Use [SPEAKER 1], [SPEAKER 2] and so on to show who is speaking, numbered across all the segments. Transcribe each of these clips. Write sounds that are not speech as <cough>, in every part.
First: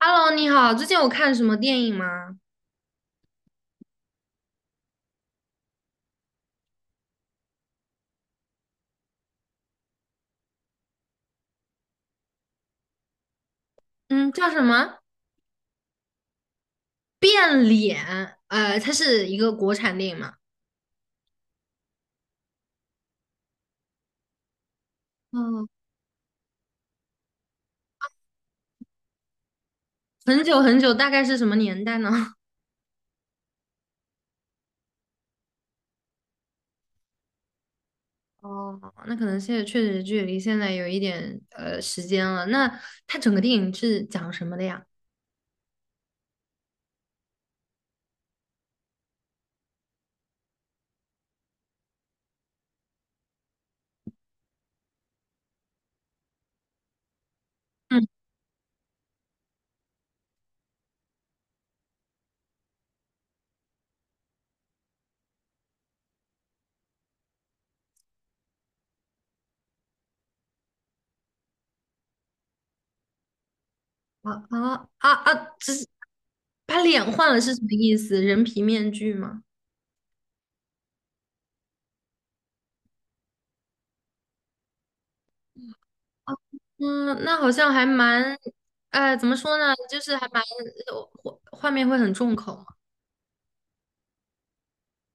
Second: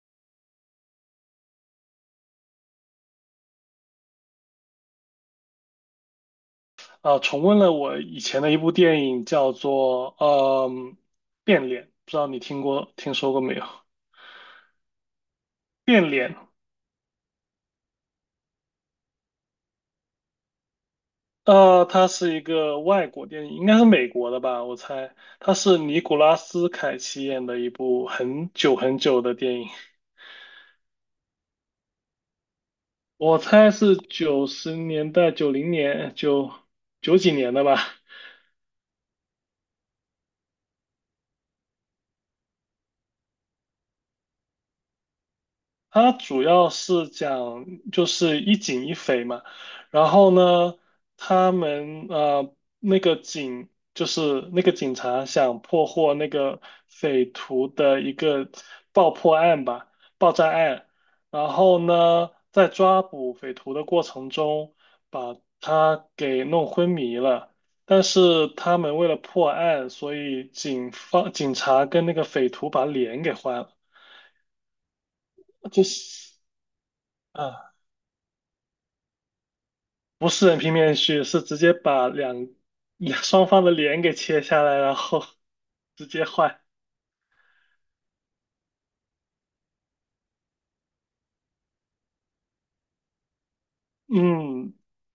[SPEAKER 1] Hello，你好，最近有看什么电影吗？
[SPEAKER 2] 重温了我以前的一部电影，叫做变脸》，不知道你听说过没有？
[SPEAKER 1] 嗯，叫什么？
[SPEAKER 2] 变脸。
[SPEAKER 1] 变脸，它是一个国产电影嘛？
[SPEAKER 2] 啊，它是一个外国电影，应该是美国的吧，我猜。它
[SPEAKER 1] 嗯，
[SPEAKER 2] 是尼古拉斯凯奇演的一部很久很久的电影，
[SPEAKER 1] 很久很久，大概是什么年代呢？<laughs>
[SPEAKER 2] 我猜是90年代、90年、九几年的吧。
[SPEAKER 1] 哦，那可能现在确实距离现在有一点时间了。那它整个电影是讲什么的呀？
[SPEAKER 2] 它主要是讲就是一警一匪嘛，然后呢，他们呃那个警就是那个警察想破获那个匪徒的
[SPEAKER 1] 嗯，
[SPEAKER 2] 一个爆破案吧，爆炸案，然后呢，在抓捕匪徒的过程中把他给弄昏迷了，但是他们为了破案，所以警方警察跟那个匪徒把脸给换了，
[SPEAKER 1] 啊啊啊啊！这
[SPEAKER 2] 就
[SPEAKER 1] 是
[SPEAKER 2] 是。
[SPEAKER 1] 把脸换了是什么
[SPEAKER 2] 啊。
[SPEAKER 1] 意思？人皮面具吗？
[SPEAKER 2] 不是人皮面具，是直接把<laughs> 双方的脸给切下来，然后 <laughs> 直接
[SPEAKER 1] 啊
[SPEAKER 2] 换。
[SPEAKER 1] 嗯，那好像还蛮，呃，怎么说呢？就是还蛮，画面会很重口。
[SPEAKER 2] 嗯，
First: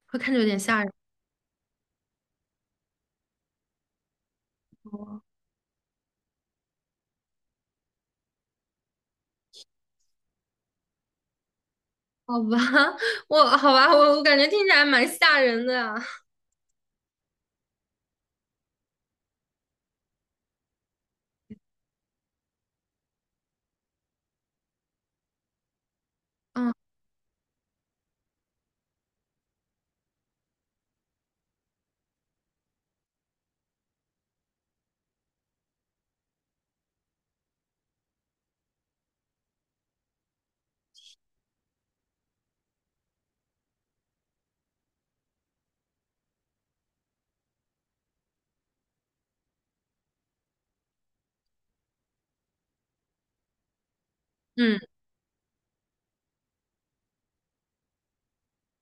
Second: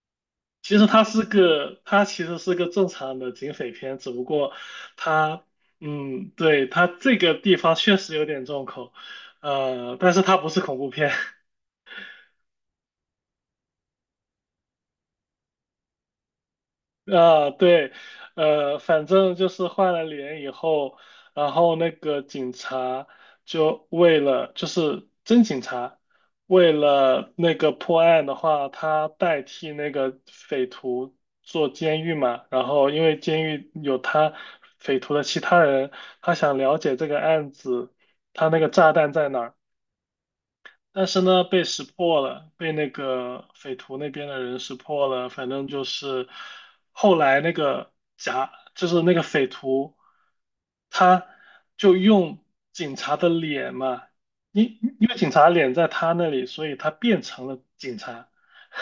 [SPEAKER 1] 会看着有点
[SPEAKER 2] 其
[SPEAKER 1] 吓
[SPEAKER 2] 实
[SPEAKER 1] 人
[SPEAKER 2] 它其实是个正常的警匪片，只不过
[SPEAKER 1] 哦。<laughs>
[SPEAKER 2] 它，对，它这个地方确实有点重口，但是它不是恐怖片。<laughs>
[SPEAKER 1] 好吧，<laughs> 我好吧，我感觉听起来蛮吓人的啊。
[SPEAKER 2] 啊，对，反正就是换了脸以后，然后那个警察就为了，就是真警察，为
[SPEAKER 1] 嗯
[SPEAKER 2] 了那个破案的话，他代替那个匪徒做监狱嘛，然后因为监狱有他匪徒的其他人，他想了解这个案子，他那个炸弹在哪儿。但是呢，被识破了，被那个匪徒那边的人识破了。反正就是后来那个假，就是那个匪徒，他就用警察的脸嘛，
[SPEAKER 1] 嗯，
[SPEAKER 2] 因为警察的脸在他那里，所以他变成了警察。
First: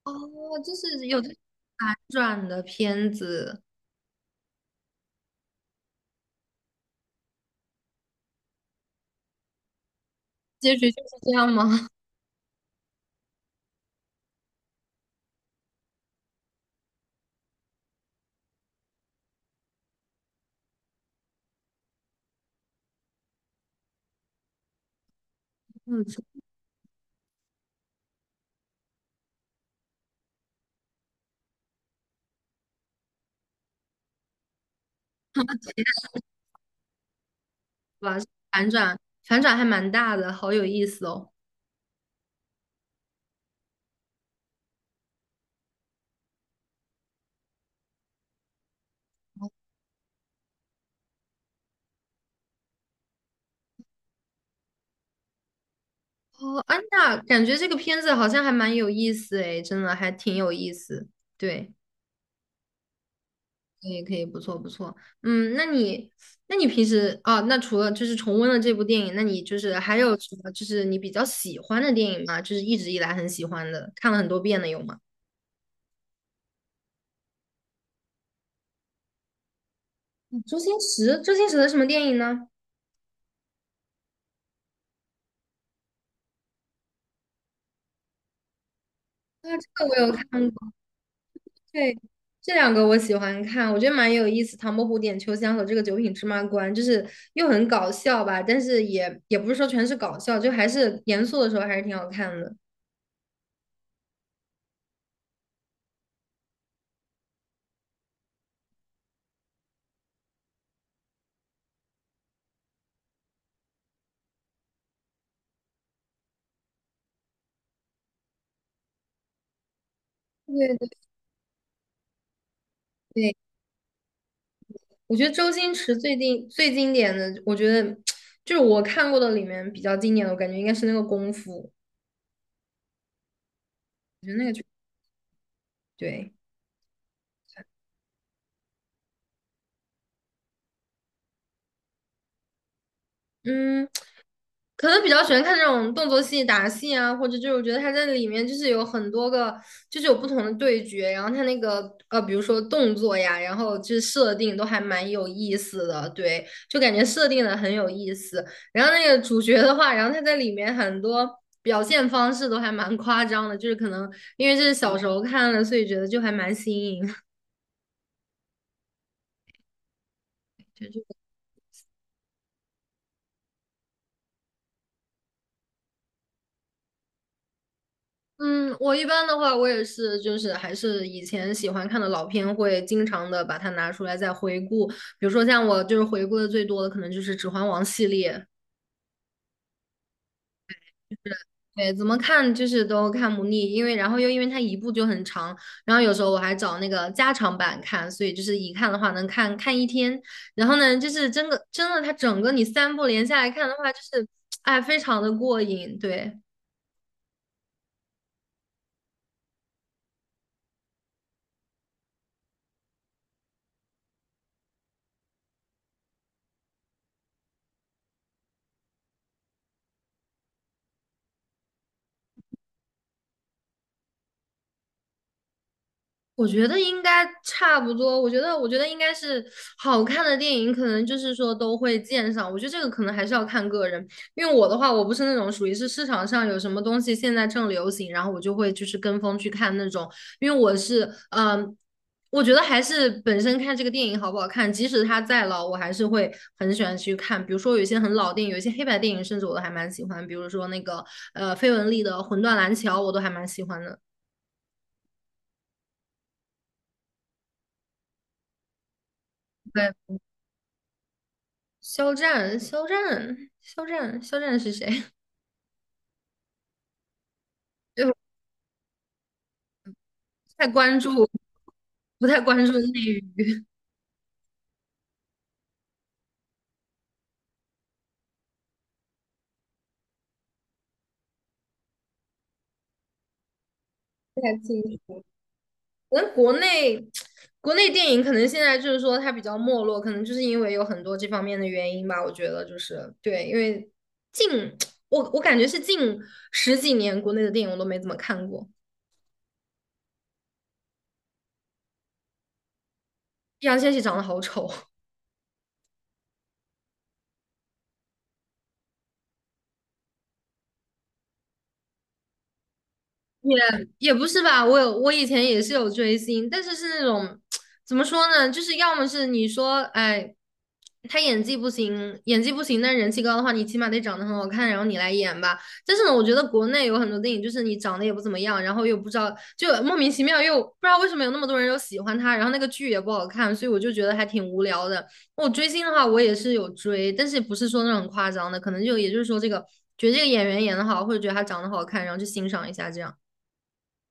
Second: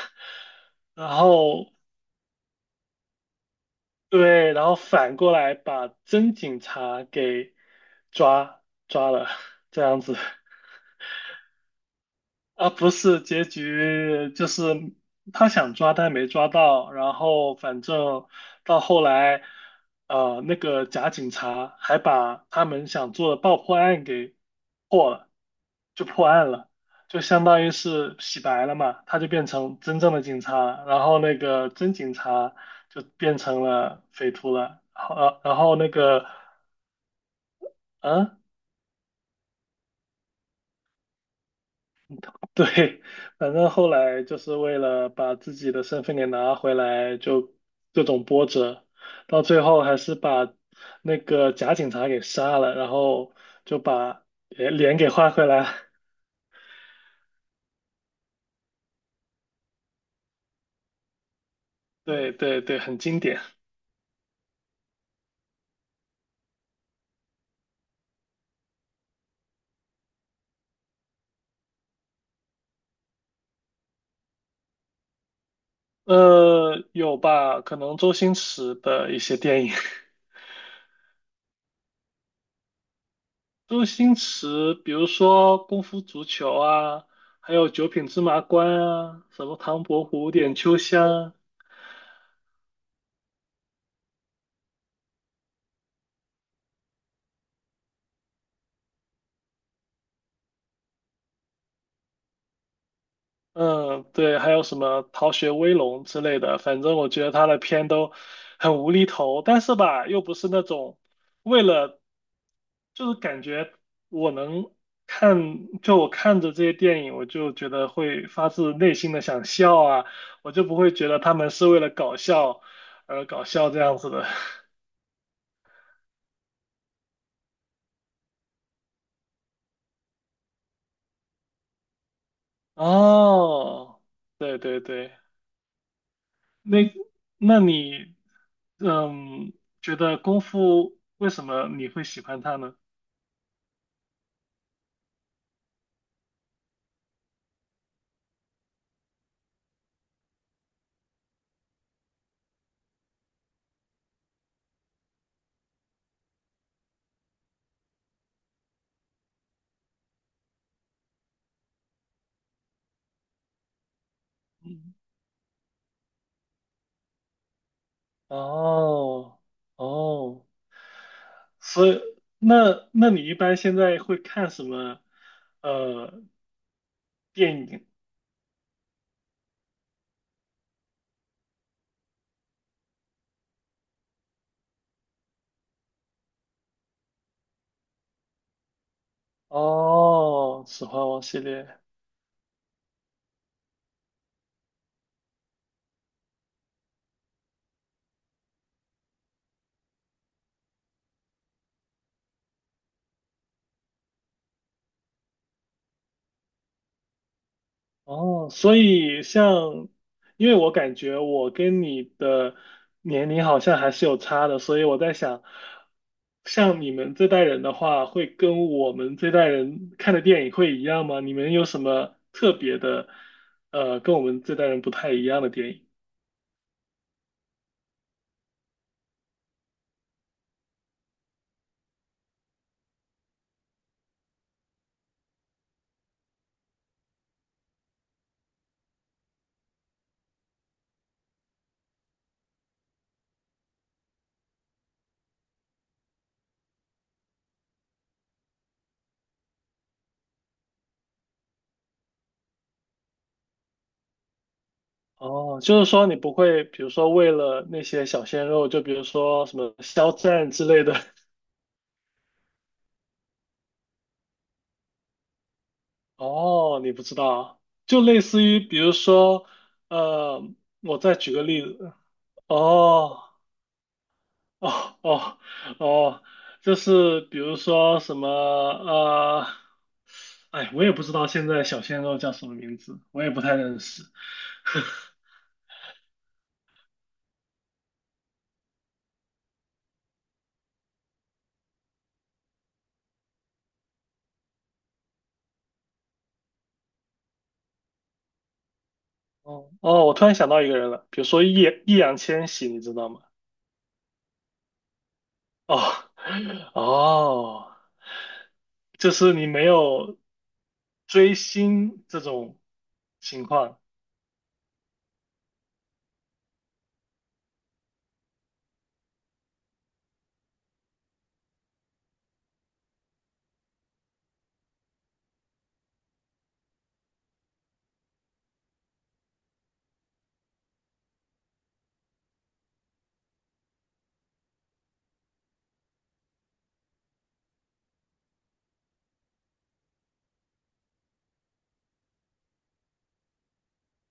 [SPEAKER 1] 哦，就是
[SPEAKER 2] 然
[SPEAKER 1] 有这种
[SPEAKER 2] 后
[SPEAKER 1] 反转的片子，
[SPEAKER 2] 对，然后反过来把真警察给抓抓了，这样子。
[SPEAKER 1] 结局就是这样吗？
[SPEAKER 2] 啊，不是，结局就是他想抓，但没抓到。然后反正到后来，那个假警察还把他们想做的爆破案给破了，
[SPEAKER 1] <laughs> 嗯，
[SPEAKER 2] 就
[SPEAKER 1] 是
[SPEAKER 2] 破案了，就相当于是洗白了嘛，他就变成真正的警察了，然后那个真警察就变成了匪徒了。好，然后那个，
[SPEAKER 1] 吧，
[SPEAKER 2] 嗯、
[SPEAKER 1] 反转反转还蛮大的，好有意思哦。
[SPEAKER 2] <laughs> 对，反正后来就是为了把自己的身份给拿回来，就各种波折，到最后还是把那个假警察给杀了，然后就把脸给换回来。
[SPEAKER 1] 哦，安娜，感觉这个片子好像还蛮有意思诶，真的还挺有意思。对。
[SPEAKER 2] <laughs> 对对对，很经典。
[SPEAKER 1] 可以可以，不错不错。嗯，那你平时啊，那除了就是重温了这部电影，那你就是还有什么就是你比较喜欢的电影吗？就是一直以来很喜欢的，看了很多遍的有吗？
[SPEAKER 2] 有吧？可能周星驰的一些电影，
[SPEAKER 1] 嗯周星驰，周星驰的什么电影呢？
[SPEAKER 2] <laughs> 周星驰，比如说《功夫足球》啊，还有《九品芝麻官》啊，什
[SPEAKER 1] 啊，
[SPEAKER 2] 么《唐
[SPEAKER 1] 这个
[SPEAKER 2] 伯
[SPEAKER 1] 我有
[SPEAKER 2] 虎
[SPEAKER 1] 看
[SPEAKER 2] 点
[SPEAKER 1] 过，
[SPEAKER 2] 秋香》。
[SPEAKER 1] 对，这两个我喜欢看，我觉得蛮有意思，《唐伯虎点秋香》和这个《九品芝麻官》，就是又很搞笑吧，但是也不是说全是搞笑，就还是严肃的时候还是挺好看的。
[SPEAKER 2] 嗯，对，还有什么《逃学威龙》之类的，反正我觉得他的片都很无厘头，但是吧，又不是那种为了，就是感觉我能看，就我看着这些电影，我就觉得会发自内心的想笑啊，我就不
[SPEAKER 1] 对对
[SPEAKER 2] 会觉得他们是为了搞笑而
[SPEAKER 1] 对，
[SPEAKER 2] 搞笑这样子的。<laughs>
[SPEAKER 1] 我觉得周星驰最近最经典的，我觉得 <tsk> 就是我看过的里面比较经典的，我感觉应该是那个功夫，
[SPEAKER 2] 哦，
[SPEAKER 1] 我觉得那个
[SPEAKER 2] 对
[SPEAKER 1] 就
[SPEAKER 2] 对对。
[SPEAKER 1] 对。
[SPEAKER 2] 那那你，嗯，觉得功夫为什么你会喜欢它呢？
[SPEAKER 1] 嗯，可能比较喜欢看这种动作戏、打戏啊，或者就是我觉得他在里面就是有很多个，就是有不同的对决，然后他那个，比如说动作呀，然后就是设定都还蛮有意思的，对，就感觉设定的很有意思。然后那个主角的话，然后他在里面很多表现方式都还蛮夸张的，就是可能因为这是小时候看的，所以觉得就还蛮新颖。<laughs>
[SPEAKER 2] 哦哦，
[SPEAKER 1] 就就
[SPEAKER 2] 所以那你一般现在会看什么呃电影？
[SPEAKER 1] 嗯，我一般的话，我也是，就是还是以前喜欢看的老片，会经常的把它拿出来再回顾。比如说像我就是回顾的最多的，可能就是《指环王》系列，
[SPEAKER 2] 哦，《指环王》系列。
[SPEAKER 1] 对，怎么看就是都看不腻，因为然后又因为它一部就很长，然后有时候我还找那个加长版看，所以就是一看的话能看一天。然后呢，就是真的它整个你三部连下来看的话，就是哎非常的过瘾，对。
[SPEAKER 2] 哦，所以像，因为我感觉我跟你的年龄好像还是有差的，所以我在想，像你们这代人的话，会跟我们这代人看的电影会一样吗？你们有什么特别的，跟我们这代人不太一样的电影？
[SPEAKER 1] 我觉得应该差不多。我觉得应该是好看的电影，可能就是说都会见上。我觉得这个可能还是要看个人，因为我的话，我不是那种属于是市场上有什么东西现在正流行，然后我就会就是跟风去看那种。因为我是，嗯，我觉得还是本身看这个电影好不好看，即使它再老，我还是会很喜欢去看。比如说有一些很老电影，有一些黑白电影，甚至我都还蛮喜欢。比如说那个费雯丽的《魂断蓝桥》，我都还蛮喜欢的。
[SPEAKER 2] 哦，就是说你不会，比如说为了那些小鲜肉，就比如说什么肖
[SPEAKER 1] 对。
[SPEAKER 2] 战之类的。<laughs>
[SPEAKER 1] 肖战是谁？<laughs>
[SPEAKER 2] 哦，你不知道，就
[SPEAKER 1] 对，
[SPEAKER 2] 类似于比如说，呃，
[SPEAKER 1] 太
[SPEAKER 2] 我
[SPEAKER 1] 关
[SPEAKER 2] 再
[SPEAKER 1] 注，
[SPEAKER 2] 举个例子，
[SPEAKER 1] 不太关注内
[SPEAKER 2] 哦
[SPEAKER 1] 娱，
[SPEAKER 2] 哦哦哦，就是比如说什么哎，我也不知道现在小鲜肉叫什么名字，我也不太认识。
[SPEAKER 1] 不太清
[SPEAKER 2] <laughs>
[SPEAKER 1] 楚。可能国内，国内电影可能现在就是说它比较没落，可能就是因为有很多这方面的原因吧。我觉得就是对，因为近 <tsk> 我感觉是近十几年国内的电影我都没怎么看过。
[SPEAKER 2] 哦哦，我突然想到一个人了，比如说易烊千玺，你知道吗？
[SPEAKER 1] 易烊千玺长得好丑，
[SPEAKER 2] 哦 <laughs> 哦。就是你没有追星这种情
[SPEAKER 1] 也
[SPEAKER 2] 况。
[SPEAKER 1] 也不是吧，我以前也是有追星，但是是那种 <tsk> 怎么说呢，就是要么是你说，哎，他演技不行，演技不行，但是人气高的话，你起码得长得很好看，然后你来演吧。但是呢，我觉得国内有很多电影，就是你长得也不怎么样，然后又不知道，就莫名其妙又不知道为什么有那么多人又喜欢他，然后那个剧也不好看，所以我就觉得还挺无聊的。我追星的话，我也是有追，但是不是说那种很夸张的，可能就也就是说这个觉得这个演员演的好，或者觉得他长得好看，然后去欣赏一下这样。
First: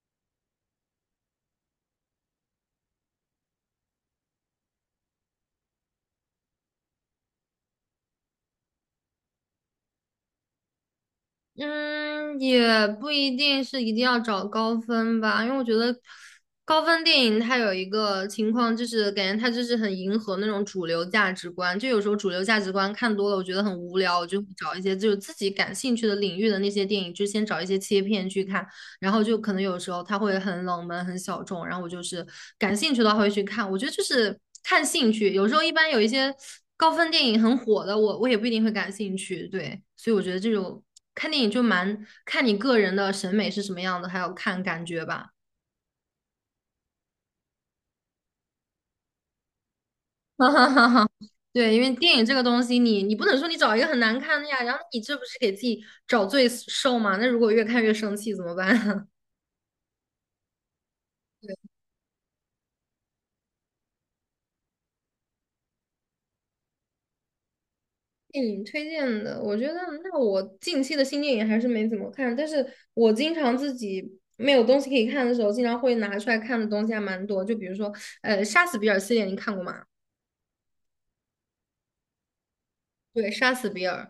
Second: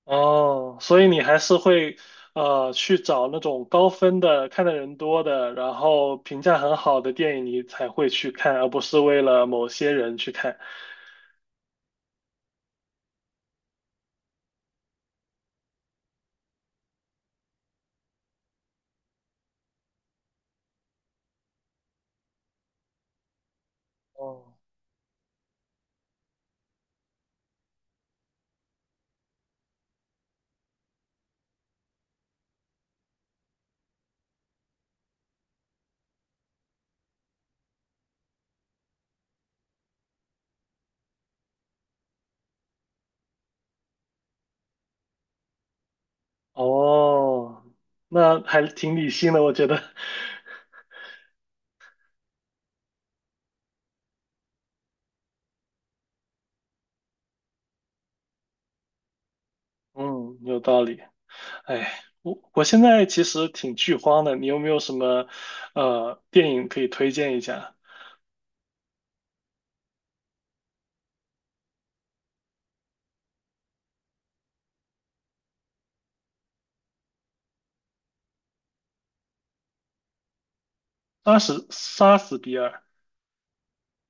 [SPEAKER 2] 哦，所以你还是会去找那种高分的、看的人多的，然后评价很好的电影，你才会去看，而不是为了某些人去看。
[SPEAKER 1] 嗯，也不一定是一定要找高分吧，因为我觉得高分电影它有一个情况，就是感觉它就是很迎合那种主流价值观。就有时候主流价值观看多了，我觉得很无聊，我就会
[SPEAKER 2] 哦，
[SPEAKER 1] 找一些就是自己感兴趣的领域的那些电影，就先找一些切片去看。然后就可能有时候它会很冷门、很小众，然后我就是感兴趣的话会去看。我觉得就是看兴趣，有时候一般有一些高分电影很火的，我也不一定会感兴趣。对，所以我觉得这种看电影就蛮看你个人的审美是什么样的，还有看感觉吧。
[SPEAKER 2] 哦，那还挺理性的，我觉得，
[SPEAKER 1] <laughs> 哈哈哈哈。对，因为电影这个东西你，你不能说你找一个很难看的呀，然后你这不是给自己找罪受吗？那如果越看越生气怎么办？<laughs>
[SPEAKER 2] <laughs> 嗯，有道理。哎，我现在其实挺剧荒的，你有没有什么电影可以推荐一下？
[SPEAKER 1] 电影推荐的，我觉得那我近期的新电影还是没怎么看，但是我经常自己没有东西可以看的时候，经常会拿出来看的东西还蛮多。就比如说，呃，《杀死比尔》系列，你看过吗？
[SPEAKER 2] 杀死比尔，
[SPEAKER 1] 对，《杀死比尔》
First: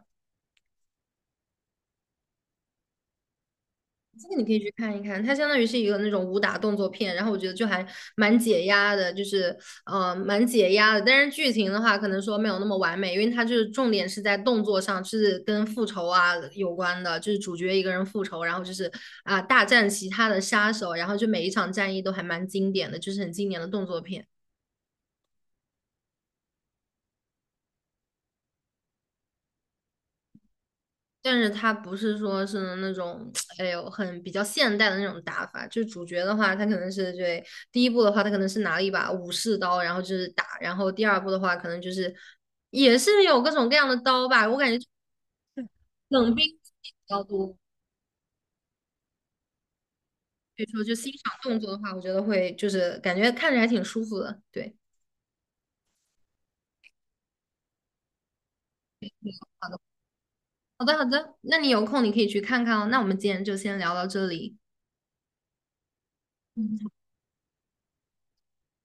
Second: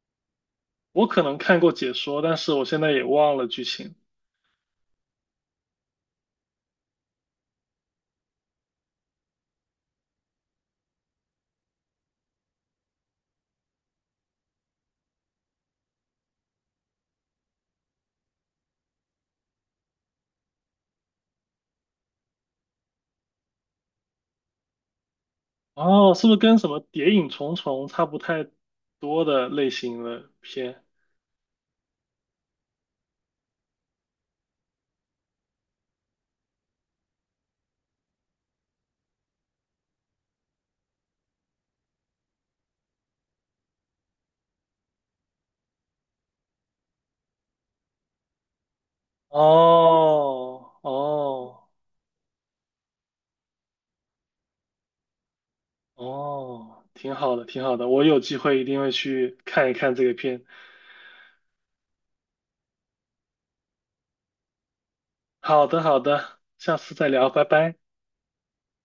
[SPEAKER 2] 我可能看过解说，但是我现在也忘了剧情。
[SPEAKER 1] 这个你可以去看一看，它相当于是一个那种武打动作片，然后我觉得就还蛮解压的，就是蛮解压的。但是剧情的话，可能说没有那么完美，因为它就是重点是在动作上，是跟复仇啊有关的，就是主角一个人复仇，然后就是啊、大战其他的杀手，然后就每一场战役都还蛮经典的，就是很经典的动作片。
[SPEAKER 2] 哦，是不是跟什么《谍影重重》差不太多的类型的片？
[SPEAKER 1] 但是它不是说是那种，<tsk> 哎呦，很比较现代的那种打法。就主角的话，他可能是对第一部的话，他可能是拿了一把武士刀，然后就是打；然后第二部的话，可能就是也是有各种各样的刀吧。我感觉冷兵器比较多，
[SPEAKER 2] 哦
[SPEAKER 1] 所以说就欣赏动
[SPEAKER 2] 哦
[SPEAKER 1] 作的话，我觉得会就是感觉看着还挺舒服的。对，
[SPEAKER 2] 哦，挺好的，挺好的，我有机会一定会去看一看这个片。
[SPEAKER 1] 好的好的，那你有空你可以去看看哦。那我们今天就先聊到这里，
[SPEAKER 2] 好的，好的，下
[SPEAKER 1] 嗯
[SPEAKER 2] 次再聊，拜拜。